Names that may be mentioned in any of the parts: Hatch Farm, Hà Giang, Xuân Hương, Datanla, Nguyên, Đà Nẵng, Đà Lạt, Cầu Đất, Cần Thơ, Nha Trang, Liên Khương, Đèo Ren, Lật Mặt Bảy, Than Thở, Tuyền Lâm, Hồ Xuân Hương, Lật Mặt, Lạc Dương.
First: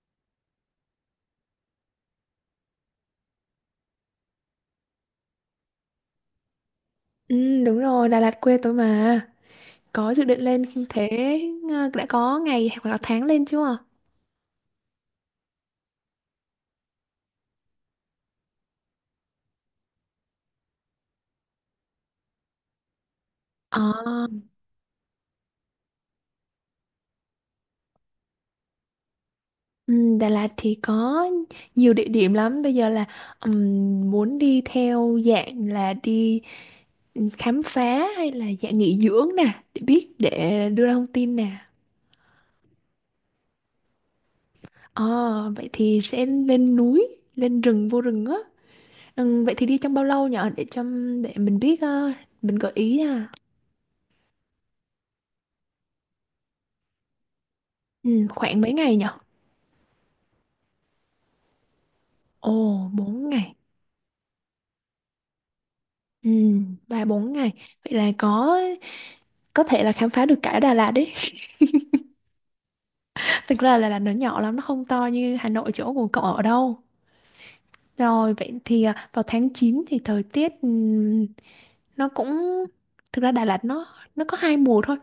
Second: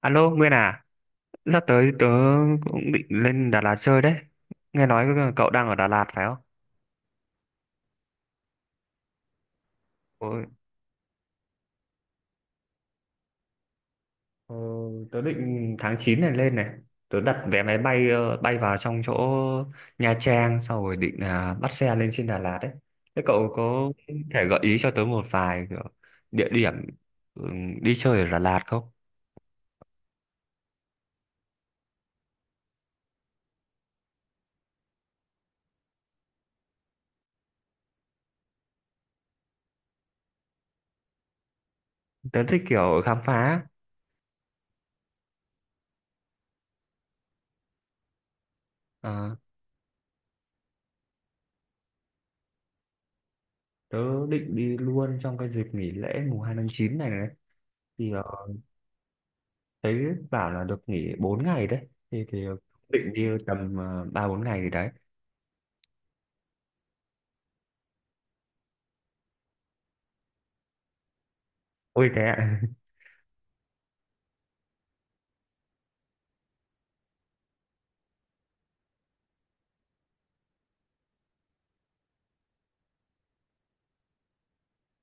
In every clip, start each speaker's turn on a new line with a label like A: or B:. A: Alo, Nguyên à, sắp tới tớ cũng định lên Đà Lạt chơi đấy. Nghe nói cậu đang ở Đà Lạt phải không?
B: Ừ, đúng rồi, Đà Lạt quê tôi mà. Có dự định
A: Ôi,
B: lên thế, đã có ngày hoặc là tháng lên chưa?
A: ờ, tớ định tháng 9 này lên này. Tớ đặt vé máy bay bay vào trong chỗ Nha Trang sau rồi định là bắt xe lên trên Đà Lạt đấy. Thế cậu có
B: À,
A: thể gợi ý cho tớ một vài kiểu địa điểm ừ, đi chơi ở Đà Lạt không?
B: ừ, Đà Lạt thì có nhiều địa điểm lắm. Bây giờ là, muốn đi theo dạng là đi khám phá hay là dạng nghỉ dưỡng nè, để biết để đưa ra thông tin nè.
A: Tớ thích kiểu khám phá.
B: Ờ, vậy thì sẽ lên núi, lên rừng vô rừng á.
A: Ờ,
B: Ừ, vậy thì đi trong bao lâu nhở, để cho để mình biết, mình gợi ý à.
A: Tớ định đi luôn trong cái dịp nghỉ lễ mùng 2 tháng 9 này này.
B: Ừ, khoảng mấy ngày nhỉ?
A: Thấy bảo là được nghỉ 4 ngày đấy thì
B: Ồ,
A: định đi
B: 4 ngày.
A: tầm 3 4 ngày gì đấy.
B: Ừ, 3 4 ngày. Vậy là có thể là khám phá được cả Đà Lạt đấy.
A: Ôi thế ạ.
B: Thực ra là Đà Lạt nó nhỏ lắm, nó không to như Hà Nội chỗ của cậu ở đâu. Rồi, vậy thì vào tháng 9 thì thời tiết, nó cũng, thực ra Đà Lạt nó có hai mùa thôi,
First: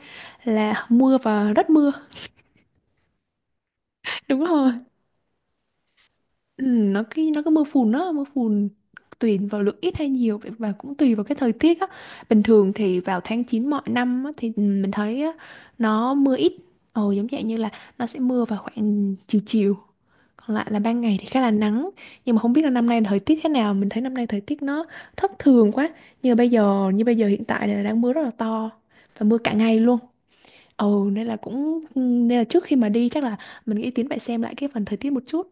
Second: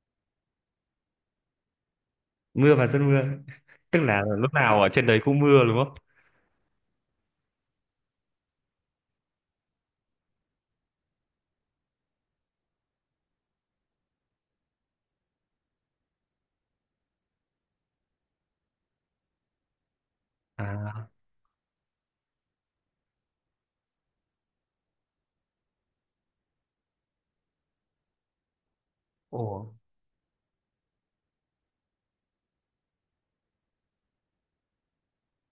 B: là mưa và rất mưa.
A: Mưa và rất mưa, tức là
B: Đúng
A: lúc
B: rồi.
A: nào ở trên đấy cũng mưa đúng không?
B: Ừ, nó cái nó có mưa phùn đó, mưa phùn tùy vào lượng ít hay nhiều vậy, và cũng tùy vào cái thời tiết á. Bình thường thì vào tháng 9 mọi năm á, thì mình thấy á, nó mưa ít, giống vậy, như là nó sẽ mưa vào khoảng chiều chiều, còn lại là ban
A: À.
B: ngày thì khá là nắng. Nhưng mà không biết là năm nay thời tiết thế nào, mình thấy năm nay thời tiết nó thất thường quá. Như bây giờ hiện tại này là đang mưa rất là to và mưa
A: Ồ.
B: cả ngày luôn. Nên là cũng nên là, trước khi mà đi chắc là mình nghĩ Tiến phải xem lại cái phần thời tiết một chút.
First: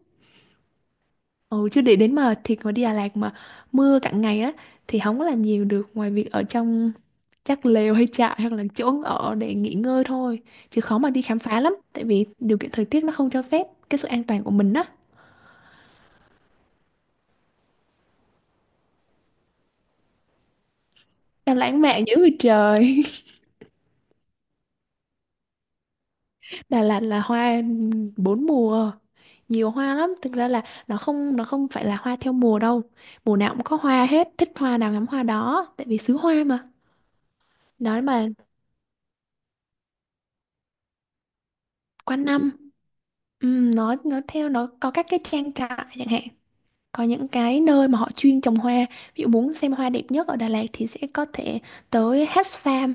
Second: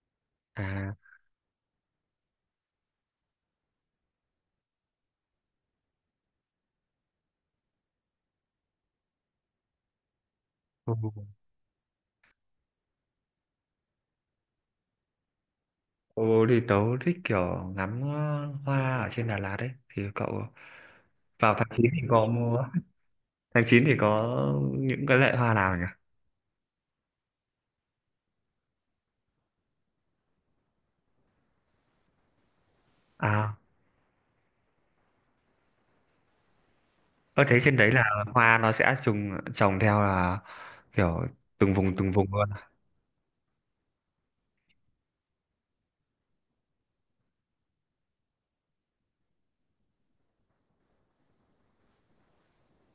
A: À.
B: Ừ, chứ để đến mà thiệt mà đi Đà Lạt mà mưa cả ngày á, thì không có làm nhiều được, ngoài việc ở trong chắc lều hay trại, hoặc là chỗ ở để nghỉ ngơi thôi, chứ
A: ồ,
B: khó mà đi khám phá lắm, tại vì điều kiện thời tiết nó không cho phép cái sự an toàn của mình á.
A: ồ, thì tớ thích kiểu ngắm hoa ở trên Đà Lạt đấy thì cậu vào
B: Em
A: tháng
B: lãng
A: 9
B: mạn
A: thì
B: dữ
A: có
B: vậy
A: mua.
B: trời.
A: tháng 9 thì có những cái loại hoa nào nhỉ?
B: Đà Lạt là hoa bốn mùa, nhiều hoa lắm, thực ra là nó không phải là hoa theo mùa đâu. Mùa nào
A: À,
B: cũng có hoa hết, thích hoa nào ngắm hoa đó, tại vì xứ hoa mà,
A: có thấy trên đấy là
B: nói mà,
A: hoa nó sẽ trùng trồng theo là kiểu từng
B: quanh
A: vùng luôn.
B: năm. Ừ, nó theo, nó có các cái trang trại chẳng hạn. Có những cái nơi mà họ chuyên trồng hoa, ví dụ muốn xem hoa đẹp nhất ở Đà Lạt thì sẽ có thể tới Hatch Farm.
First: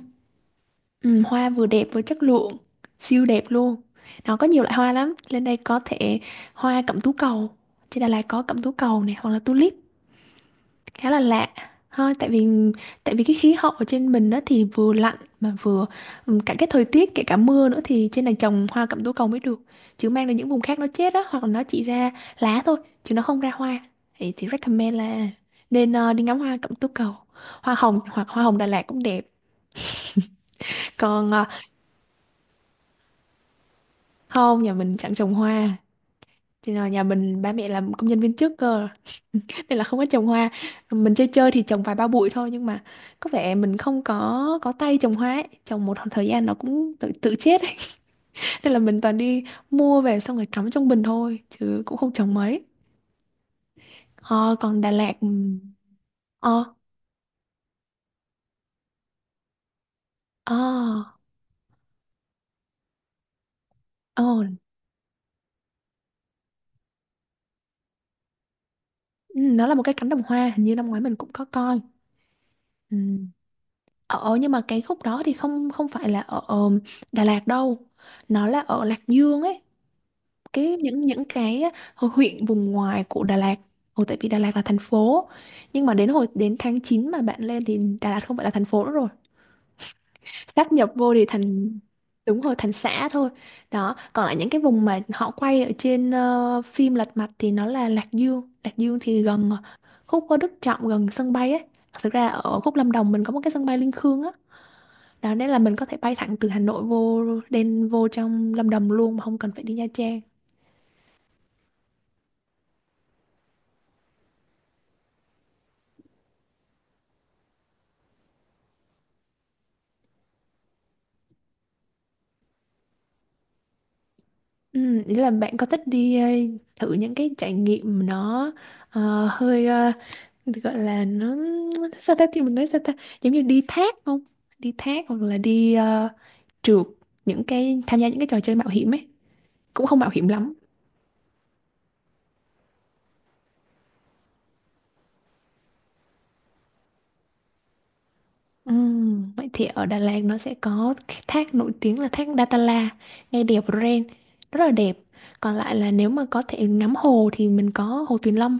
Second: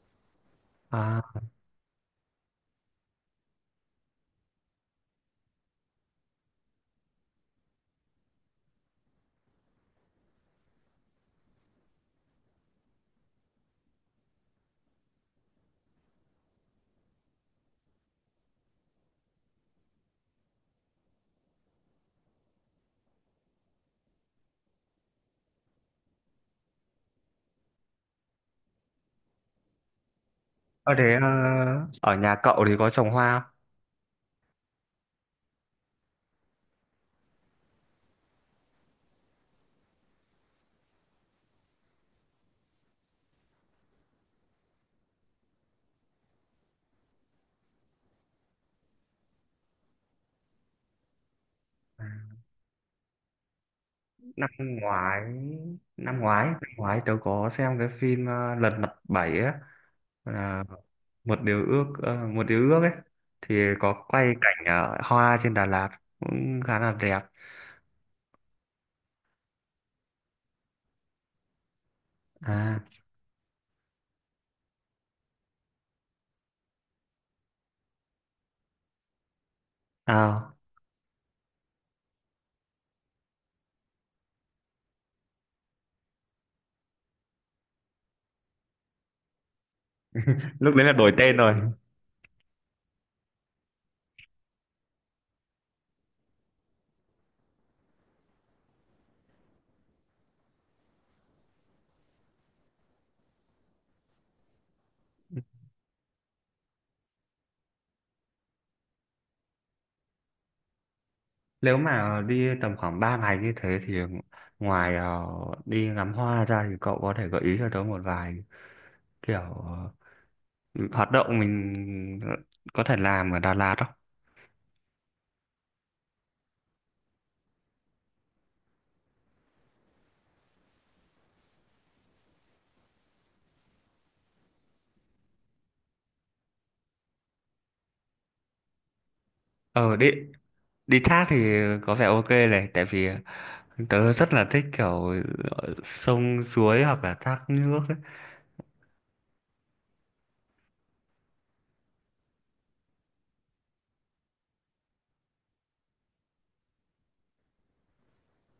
A: À,
B: Ừ, hoa vừa đẹp vừa chất lượng, siêu đẹp luôn. Nó có nhiều loại hoa lắm, lên đây có thể hoa cẩm tú cầu. Trên Đà Lạt có cẩm tú cầu này, hoặc là tulip khá là lạ thôi. Tại vì cái khí hậu ở trên mình đó thì vừa lạnh mà vừa, cả cái thời tiết, kể cả mưa nữa, thì trên này trồng hoa cẩm tố cầu mới được, chứ mang đến những vùng khác nó chết đó, hoặc là nó chỉ ra lá thôi chứ nó không ra hoa. Thì recommend là nên, đi ngắm hoa cẩm tố cầu, hoa hồng, hoặc hoa hồng Đà Lạt cũng đẹp.
A: Ở thế ờ,
B: Còn,
A: ở nhà cậu thì có trồng hoa không?
B: không, nhà mình chẳng trồng hoa, thì là nhà mình ba mẹ làm công nhân viên chức cơ, nên là không có trồng hoa. Mình chơi chơi thì trồng vài ba bụi thôi, nhưng mà có vẻ mình không có tay trồng hoa ấy, trồng một thời gian nó cũng tự tự chết ấy. Nên là mình toàn đi mua về, xong rồi cắm trong bình thôi, chứ cũng không trồng mấy.
A: Năm
B: Ờ, Còn Đà Lạt,
A: ngoái, năm ngoái, năm
B: ờ,
A: ngoái tớ có xem cái phim Lật Mặt 7 á, là
B: ờ,
A: một điều ước, một điều ước ấy, thì có
B: ờ,
A: quay cảnh hoa trên Đà Lạt cũng khá là đẹp.
B: ừ, nó là một cái cánh đồng hoa, hình như năm ngoái mình cũng có coi.
A: À,
B: Ừ. Ờ, ờ, nhưng mà cái khúc đó thì không không phải là ở, Đà Lạt đâu, nó là ở Lạc Dương ấy.
A: à,
B: Cái, những cái hồi huyện vùng ngoài của Đà Lạt. Ồ, tại vì Đà Lạt là thành phố, nhưng mà đến hồi đến tháng 9 mà bạn lên, thì Đà Lạt không phải là thành phố nữa rồi, sáp
A: lúc đấy là
B: nhập
A: đổi
B: vô thì
A: tên rồi.
B: thành, đúng rồi, thành xã thôi. Đó, còn lại những cái vùng mà họ quay ở trên, phim Lật Mặt thì nó là Lạc Dương. Lạc Dương thì gần, khúc có Đức Trọng gần sân bay ấy. Thực ra ở khúc Lâm Đồng mình có một cái sân bay Liên Khương á, đó nên là mình có thể bay thẳng từ Hà Nội vô, đen vô trong Lâm Đồng luôn mà không cần phải đi Nha Trang.
A: Nếu mà đi tầm khoảng 3 ngày như thế thì ngoài đi ngắm hoa ra thì cậu có thể gợi ý cho tớ một vài kiểu hoạt động mình có thể làm ở Đà Lạt không?
B: Ừ, ý là bạn có thích đi, thử những cái trải nghiệm nó, hơi, gọi là nó sao ta, thì mình nói sao ta, giống như đi thác không? Đi thác hoặc là đi, trượt những cái, tham gia những cái trò chơi mạo hiểm ấy, cũng
A: Ờ
B: không
A: đi
B: mạo hiểm lắm.
A: đi thác thì có vẻ ok này tại vì tớ rất là thích kiểu sông suối hoặc là thác nước
B: Vậy thì ở Đà Lạt nó sẽ có cái thác nổi tiếng là thác Datanla ngay đèo Ren, rất là đẹp. Còn lại là nếu mà có thể ngắm hồ thì mình có hồ Tuyền Lâm,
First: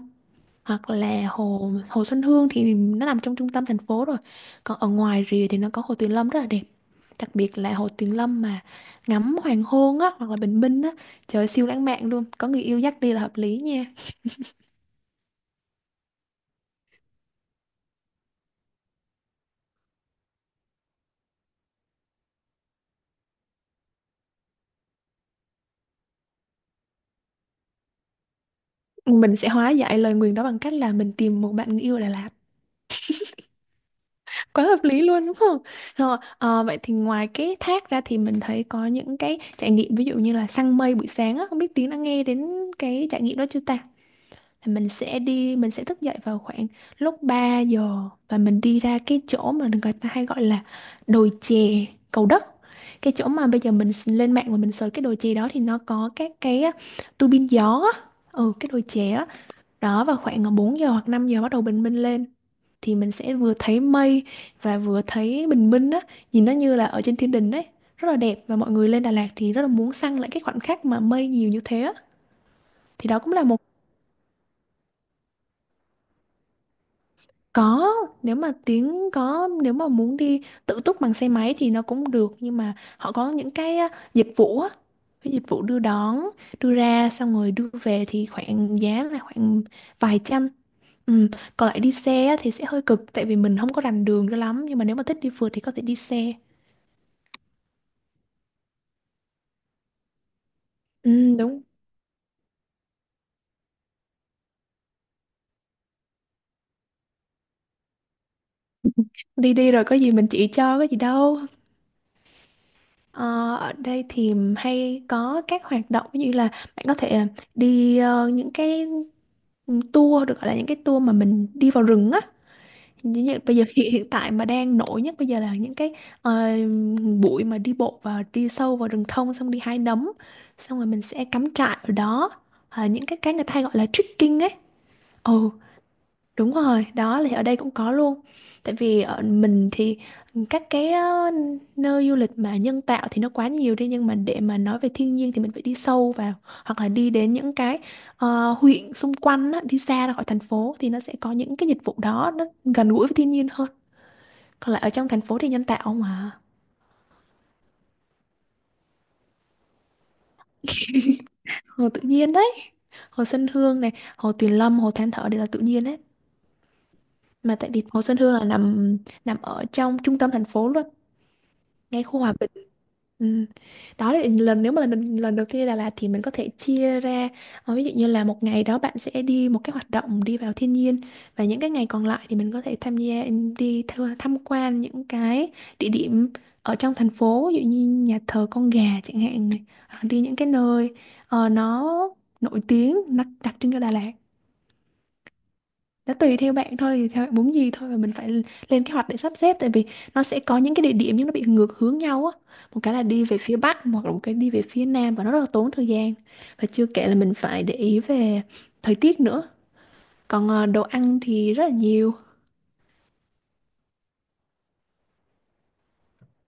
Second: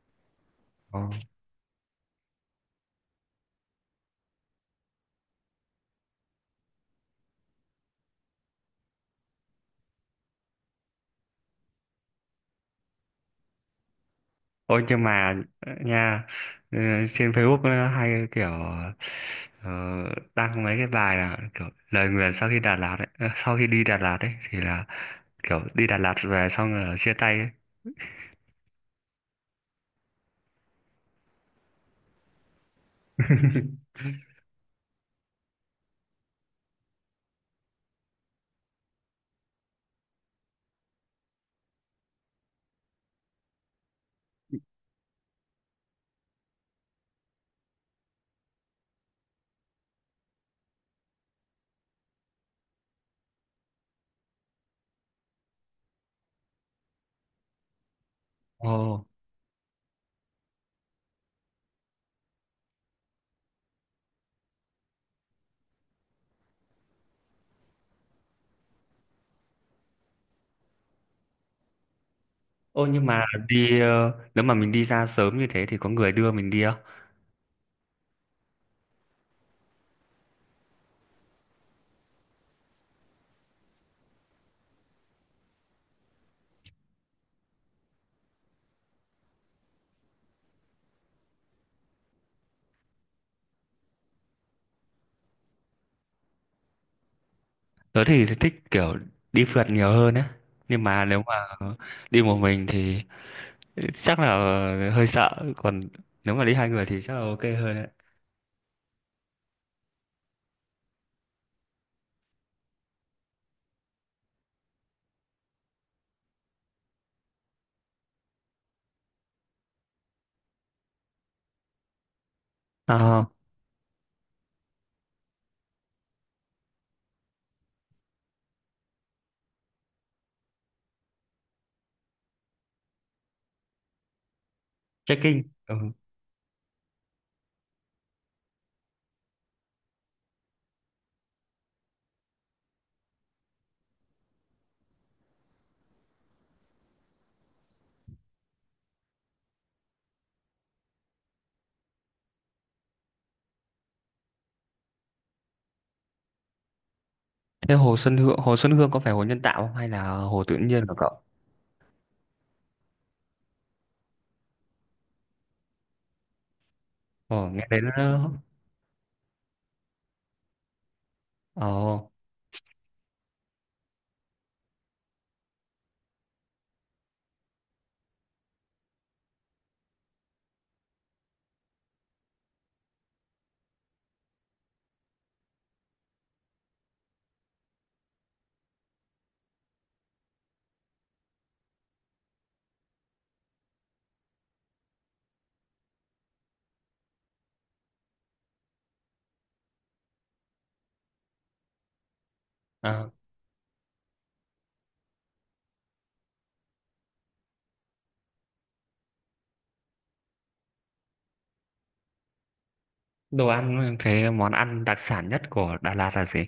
B: hoặc
A: ấy.
B: là hồ hồ Xuân Hương thì nó nằm trong trung tâm thành phố rồi. Còn ở ngoài rìa thì nó có hồ Tuyền Lâm rất là đẹp, đặc biệt là hồ Tuyền Lâm mà ngắm hoàng hôn á, hoặc là bình minh á, trời ơi, siêu lãng mạn luôn, có người yêu dắt đi là hợp lý nha.
A: Ôi nhưng mà nha, ừ, trên Facebook nó hay kiểu ờ, đăng mấy cái bài là kiểu lời nguyền sau khi Đà Lạt ấy, sau khi đi Đà Lạt ấy thì là kiểu đi Đà Lạt về xong rồi chia tay ấy.
B: Mình sẽ hóa giải lời nguyền đó bằng cách là mình tìm một bạn người yêu ở Đà Lạt, quá hợp lý luôn đúng không? Rồi, vậy thì ngoài cái thác ra thì mình thấy có những cái trải nghiệm, ví dụ như là săn mây buổi sáng á, không biết Tiến đã nghe đến cái trải nghiệm đó chưa ta. Là mình sẽ đi, mình sẽ thức dậy vào khoảng lúc 3 giờ, và mình đi ra cái chỗ mà người ta hay gọi là đồi chè Cầu Đất. Cái chỗ mà bây giờ mình lên mạng và mình search cái đồi chè đó, thì nó có các cái á, tua bin gió á. Ừ, cái đồi
A: Ồ,
B: chè á. Đó, vào khoảng, 4 giờ hoặc 5 giờ bắt đầu bình minh lên, thì mình sẽ vừa thấy mây và vừa thấy bình minh á, nhìn nó như là ở trên thiên đình đấy, rất là đẹp, và mọi người lên Đà Lạt thì rất là muốn săn lại cái khoảnh khắc mà mây nhiều như thế á.
A: ô nhưng
B: Thì đó
A: mà
B: cũng là một.
A: đi ờ, nếu mà mình đi ra sớm như thế thì có người đưa mình đi không?
B: Có, nếu mà tiếng có, nếu mà muốn đi tự túc bằng xe máy thì nó cũng được, nhưng mà họ có những cái á, dịch vụ á, cái dịch vụ đưa đón, đưa ra xong rồi đưa về, thì khoảng giá là khoảng vài trăm. Ừ. Còn lại đi xe á thì sẽ hơi cực, tại vì mình không có rành đường cho lắm, nhưng mà nếu mà thích đi phượt thì có thể đi xe.
A: Tớ thì thích kiểu đi phượt nhiều hơn á. Nhưng mà nếu mà
B: Ừ, đúng.
A: đi một mình thì chắc là hơi sợ, còn nếu mà đi hai người thì chắc là ok hơn
B: Đi đi rồi có gì mình chỉ cho, có gì đâu. Ờ, ở đây thì hay có các hoạt động như là, bạn có thể, đi, những cái tour, được gọi là những cái tour mà mình đi vào rừng á.
A: đấy.
B: Như bây giờ, hiện hiện tại mà đang nổi nhất bây giờ là những cái, ờ, buổi mà đi bộ và đi sâu vào rừng thông, xong đi hái nấm, xong rồi mình sẽ cắm trại ở đó. Hoặc là những cái người ta hay gọi là trekking ấy. Ừ.
A: Trekking. Ừ.
B: Đúng rồi, đó thì ở đây cũng có luôn. Tại vì ở mình thì các cái, nơi du lịch mà nhân tạo thì nó quá nhiều đi, nhưng mà để mà nói về thiên nhiên thì mình phải đi sâu vào, hoặc là đi đến những cái, huyện xung quanh á, đi xa ra khỏi thành phố, thì nó sẽ có những cái dịch vụ đó, nó gần gũi với thiên nhiên hơn. Còn lại ở trong thành phố thì nhân tạo mà.
A: Thế hồ Xuân Hương có phải hồ nhân tạo không hay là hồ tự nhiên của cậu?
B: Hồ tự nhiên đấy, hồ Xuân Hương này, hồ Tuyền Lâm, hồ Than Thở đều là tự nhiên đấy.
A: Ồ,
B: Mà
A: nghe
B: tại
A: đến
B: vì hồ Xuân
A: nó-
B: Hương là nằm nằm ở trong trung tâm thành phố luôn,
A: Ồ,
B: ngay khu hòa bình. Ừ. Đó là nếu mà lần lần đầu tiên đi Đà Lạt thì mình có thể chia ra, ví dụ như là một ngày đó bạn sẽ đi một cái hoạt động đi vào thiên nhiên, và những cái ngày còn lại thì mình có thể tham gia, đi tham quan những cái địa điểm ở trong thành phố, ví dụ như nhà thờ con gà chẳng hạn này. Hoặc đi những cái nơi nó nổi tiếng, nó đặc trưng cho Đà Lạt. Nó tùy theo bạn thôi, thì theo bạn muốn gì thôi, và mình phải lên kế hoạch để sắp xếp, tại vì nó sẽ có những cái địa điểm nhưng nó bị ngược hướng nhau á. Một cái là
A: à,
B: đi về phía bắc hoặc là một cái đi về phía nam và nó rất là tốn thời gian. Và chưa kể là mình phải để ý về thời tiết nữa. Còn đồ ăn thì rất là nhiều.
A: đồ ăn, cái món ăn đặc sản nhất của Đà Lạt là gì?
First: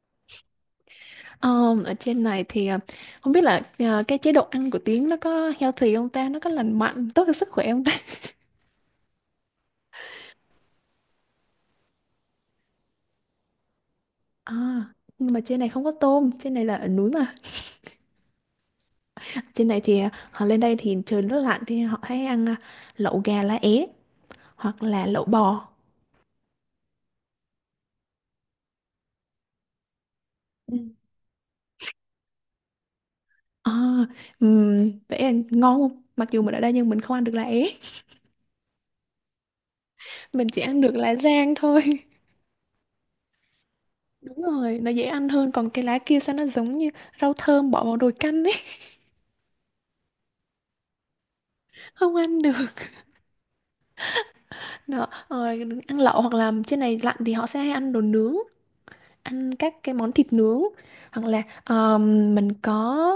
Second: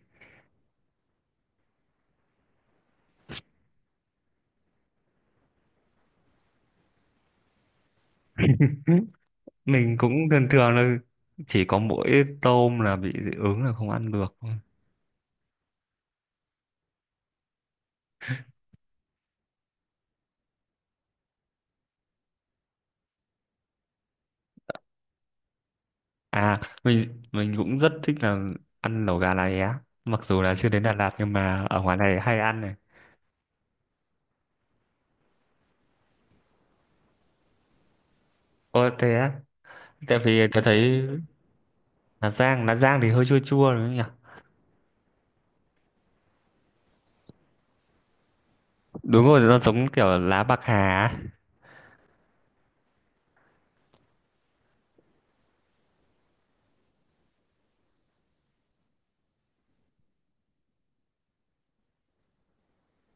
B: Ờ, Ở trên này thì không biết là cái chế độ ăn của Tiến nó có healthy không ta, nó có lành mạnh tốt cho sức khỏe không ta.
A: Ừ, mình cũng thường thường là chỉ có mỗi tôm là bị dị ứng là không ăn được thôi.
B: À, nhưng mà trên này không có tôm, trên này là ở núi mà. Trên này thì à, họ lên đây thì trời rất lạnh thì họ hay ăn à, lẩu gà lá é hoặc là lẩu bò.
A: À, mình cũng rất thích là ăn lẩu gà lá é. Mặc dù là chưa
B: Ừ.
A: đến Đà Lạt nhưng mà ở ngoài này hay ăn này.
B: À, vậy là ngon không? Mặc dù mình ở đây nhưng mình không ăn được lá é,
A: Ồ thế á, tại vì
B: mình chỉ
A: tôi thấy
B: ăn được lá rang thôi.
A: Hà Giang thì hơi chua chua đúng không nhỉ?
B: Đúng rồi, nó dễ ăn hơn, còn cái lá kia sao nó giống như rau thơm bỏ vào nồi canh ấy.
A: Đúng rồi, nó giống kiểu lá bạc hà á.
B: Không ăn được. Đó, rồi ăn lẩu hoặc là trên này lạnh thì họ sẽ hay ăn đồ nướng, ăn các cái món thịt nướng, hoặc là mình có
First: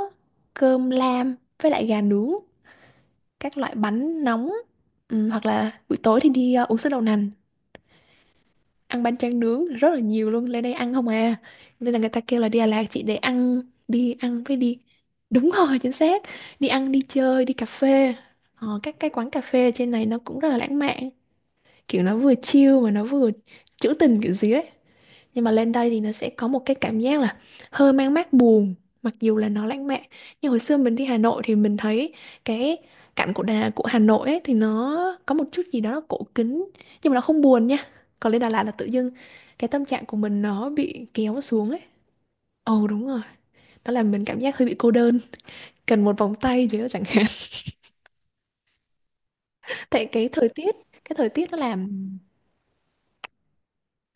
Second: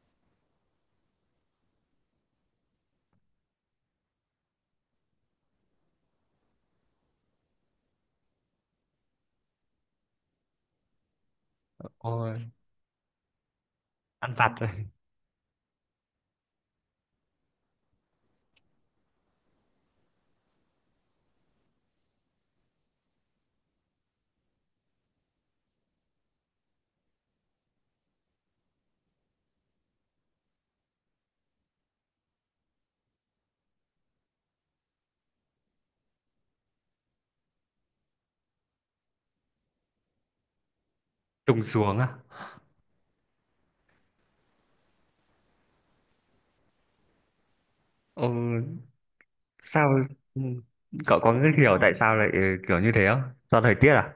B: cơm lam với lại gà nướng, các loại bánh nóng, ừ, hoặc là buổi tối thì đi, uống sữa đậu nành, ăn bánh tráng nướng rất là nhiều luôn, lên đây ăn không à, nên là người ta kêu là
A: Ôi,
B: đi Đà Lạt chỉ để ăn, đi
A: ăn
B: ăn
A: vặt
B: với
A: rồi,
B: đi. Đúng rồi, chính xác, đi ăn đi chơi đi cà phê. Các cái quán cà phê trên này nó cũng rất là lãng mạn, kiểu nó vừa chill mà nó vừa trữ tình kiểu gì ấy. Nhưng mà lên đây thì nó sẽ có một cái cảm giác là hơi mang mát buồn, mặc dù là nó lãng mạn. Nhưng hồi xưa mình đi Hà Nội thì mình thấy cái cảnh của Hà Nội ấy, thì nó có một chút gì đó nó cổ kính, nhưng mà nó không buồn nha. Còn lên Đà Lạt là tự dưng cái tâm trạng của mình nó bị kéo
A: trùng
B: xuống ấy.
A: xuống á.
B: Ồ, đúng rồi, nó làm mình cảm giác hơi bị cô đơn, cần một vòng tay chứ chẳng hạn.
A: Ừ, sao
B: Tại cái
A: ừ,
B: thời tiết, cái
A: cậu
B: thời
A: có cái
B: tiết nó
A: hiểu
B: làm.
A: tại sao lại kiểu như thế không? Do thời tiết à?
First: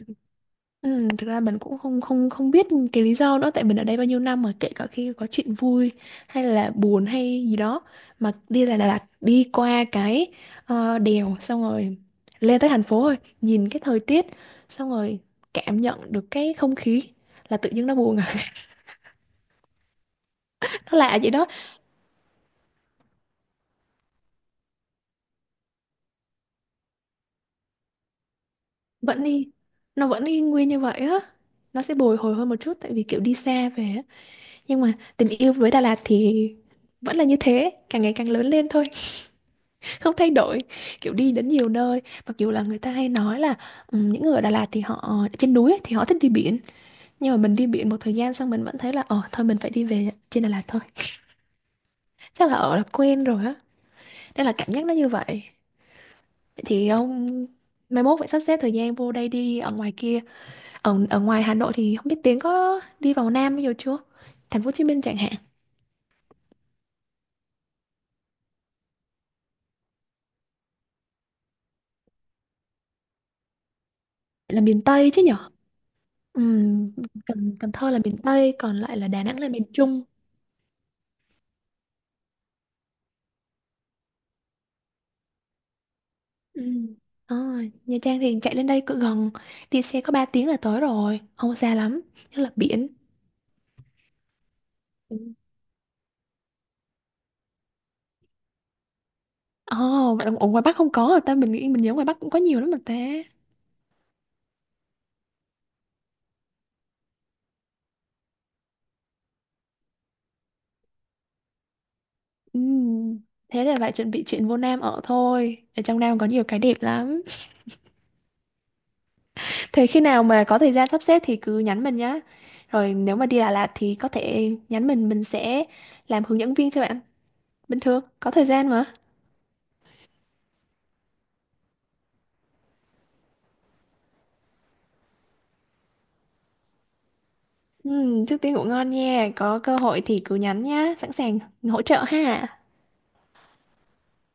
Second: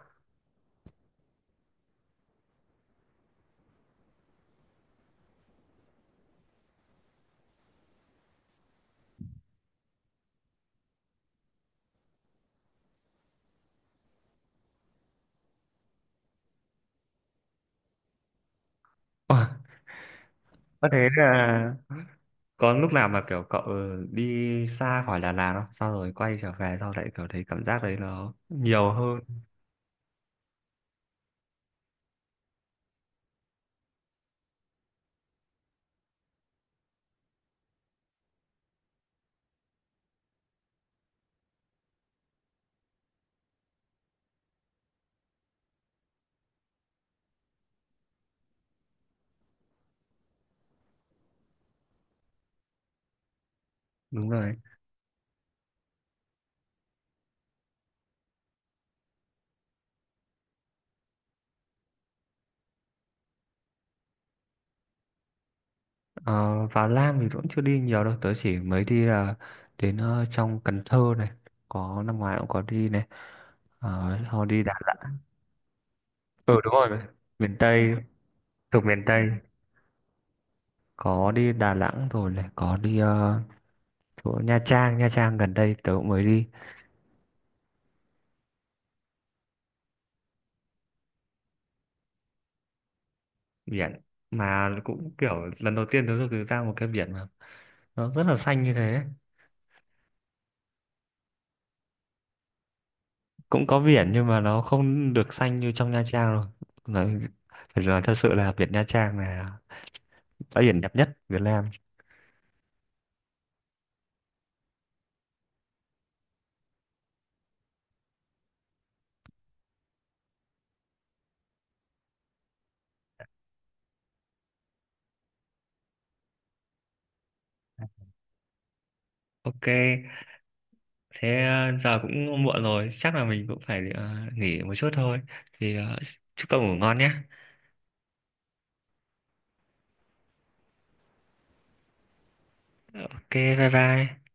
B: Ừ, thực ra mình cũng không không không biết cái lý do nữa, tại mình ở đây bao nhiêu năm mà kể cả khi có chuyện vui hay là buồn hay gì đó, mà đi là Đà Lạt đi qua cái đèo xong rồi lên tới thành phố rồi nhìn cái thời tiết xong rồi cảm nhận được cái không khí là tự nhiên nó buồn à.
A: Ôi, có
B: Nó
A: thế
B: lạ vậy đó.
A: là có lúc nào mà kiểu cậu đi xa khỏi Đà Lạt không? Sau rồi quay trở về sau lại kiểu thấy cảm giác đấy nó nhiều hơn.
B: Vẫn đi, nó vẫn y nguyên như vậy á, nó sẽ bồi hồi hơn một chút tại vì kiểu đi xa về á. Nhưng mà tình yêu với Đà Lạt thì vẫn là như thế, càng ngày càng lớn lên thôi, không thay đổi. Kiểu đi đến nhiều nơi, mặc dù là người ta hay nói là, ừ, những người ở Đà Lạt thì họ trên núi ấy, thì họ thích đi biển, nhưng mà mình đi biển một thời gian xong mình vẫn thấy là thôi mình phải đi về trên Đà Lạt thôi, chắc là ở là quen rồi á,
A: Đúng
B: nên là
A: rồi.
B: cảm giác nó như vậy. Vậy thì ông mai mốt phải sắp xếp thời gian vô đây đi, ở ngoài kia, ở ở ngoài Hà Nội thì không biết Tiến có đi vào Nam bao giờ chưa, thành phố Hồ Chí Minh chẳng hạn.
A: Ờ, Vào Lam thì cũng chưa đi nhiều đâu, tớ chỉ mới đi là đến trong Cần Thơ này, có năm ngoái cũng có đi này. Ờ, sau
B: Là
A: đi đà.
B: miền Tây chứ nhở.
A: Ừ, đúng
B: Ừm,
A: rồi,
B: Cần
A: miền
B: Cần Thơ
A: Tây
B: là miền Tây, còn
A: thuộc
B: lại
A: miền
B: là Đà
A: Tây,
B: Nẵng là miền Trung.
A: có đi Đà Nẵng rồi này, có đi chỗ Nha Trang gần đây tớ cũng mới đi.
B: Ừ. À, Nha Trang thì chạy lên đây cứ gần, đi xe có 3 tiếng là tới rồi, không có xa lắm, nhất là biển.
A: Biển mà cũng
B: Ừ.
A: kiểu lần đầu tiên tớ được ra một cái biển mà nó rất là xanh như thế.
B: Ồ, vậy là ở ngoài Bắc không có rồi ta, mình nghĩ mình nhớ ngoài Bắc cũng có nhiều lắm mà ta.
A: Cũng có biển nhưng mà nó không được xanh như trong Nha Trang rồi. nói, Phải nói thật sự là biển Nha Trang là bãi biển đẹp nhất Việt Nam.
B: Ừ. Thế là phải chuẩn bị chuyện vô Nam ở thôi, ở trong Nam có nhiều cái đẹp lắm. Thế khi nào mà có thời gian sắp xếp thì cứ nhắn mình nhá, rồi nếu mà đi Đà Lạt thì có thể nhắn mình sẽ làm hướng dẫn viên cho bạn, bình thường có thời gian mà.
A: Ok, thế giờ cũng muộn rồi, chắc là mình cũng phải nghỉ một chút thôi. Thì chúc cậu ngủ ngon nhé.
B: Ừ, trước tiên ngủ ngon nha, có cơ hội thì cứ nhắn nhá, sẵn sàng hỗ trợ ha.
A: Ok, bye bye.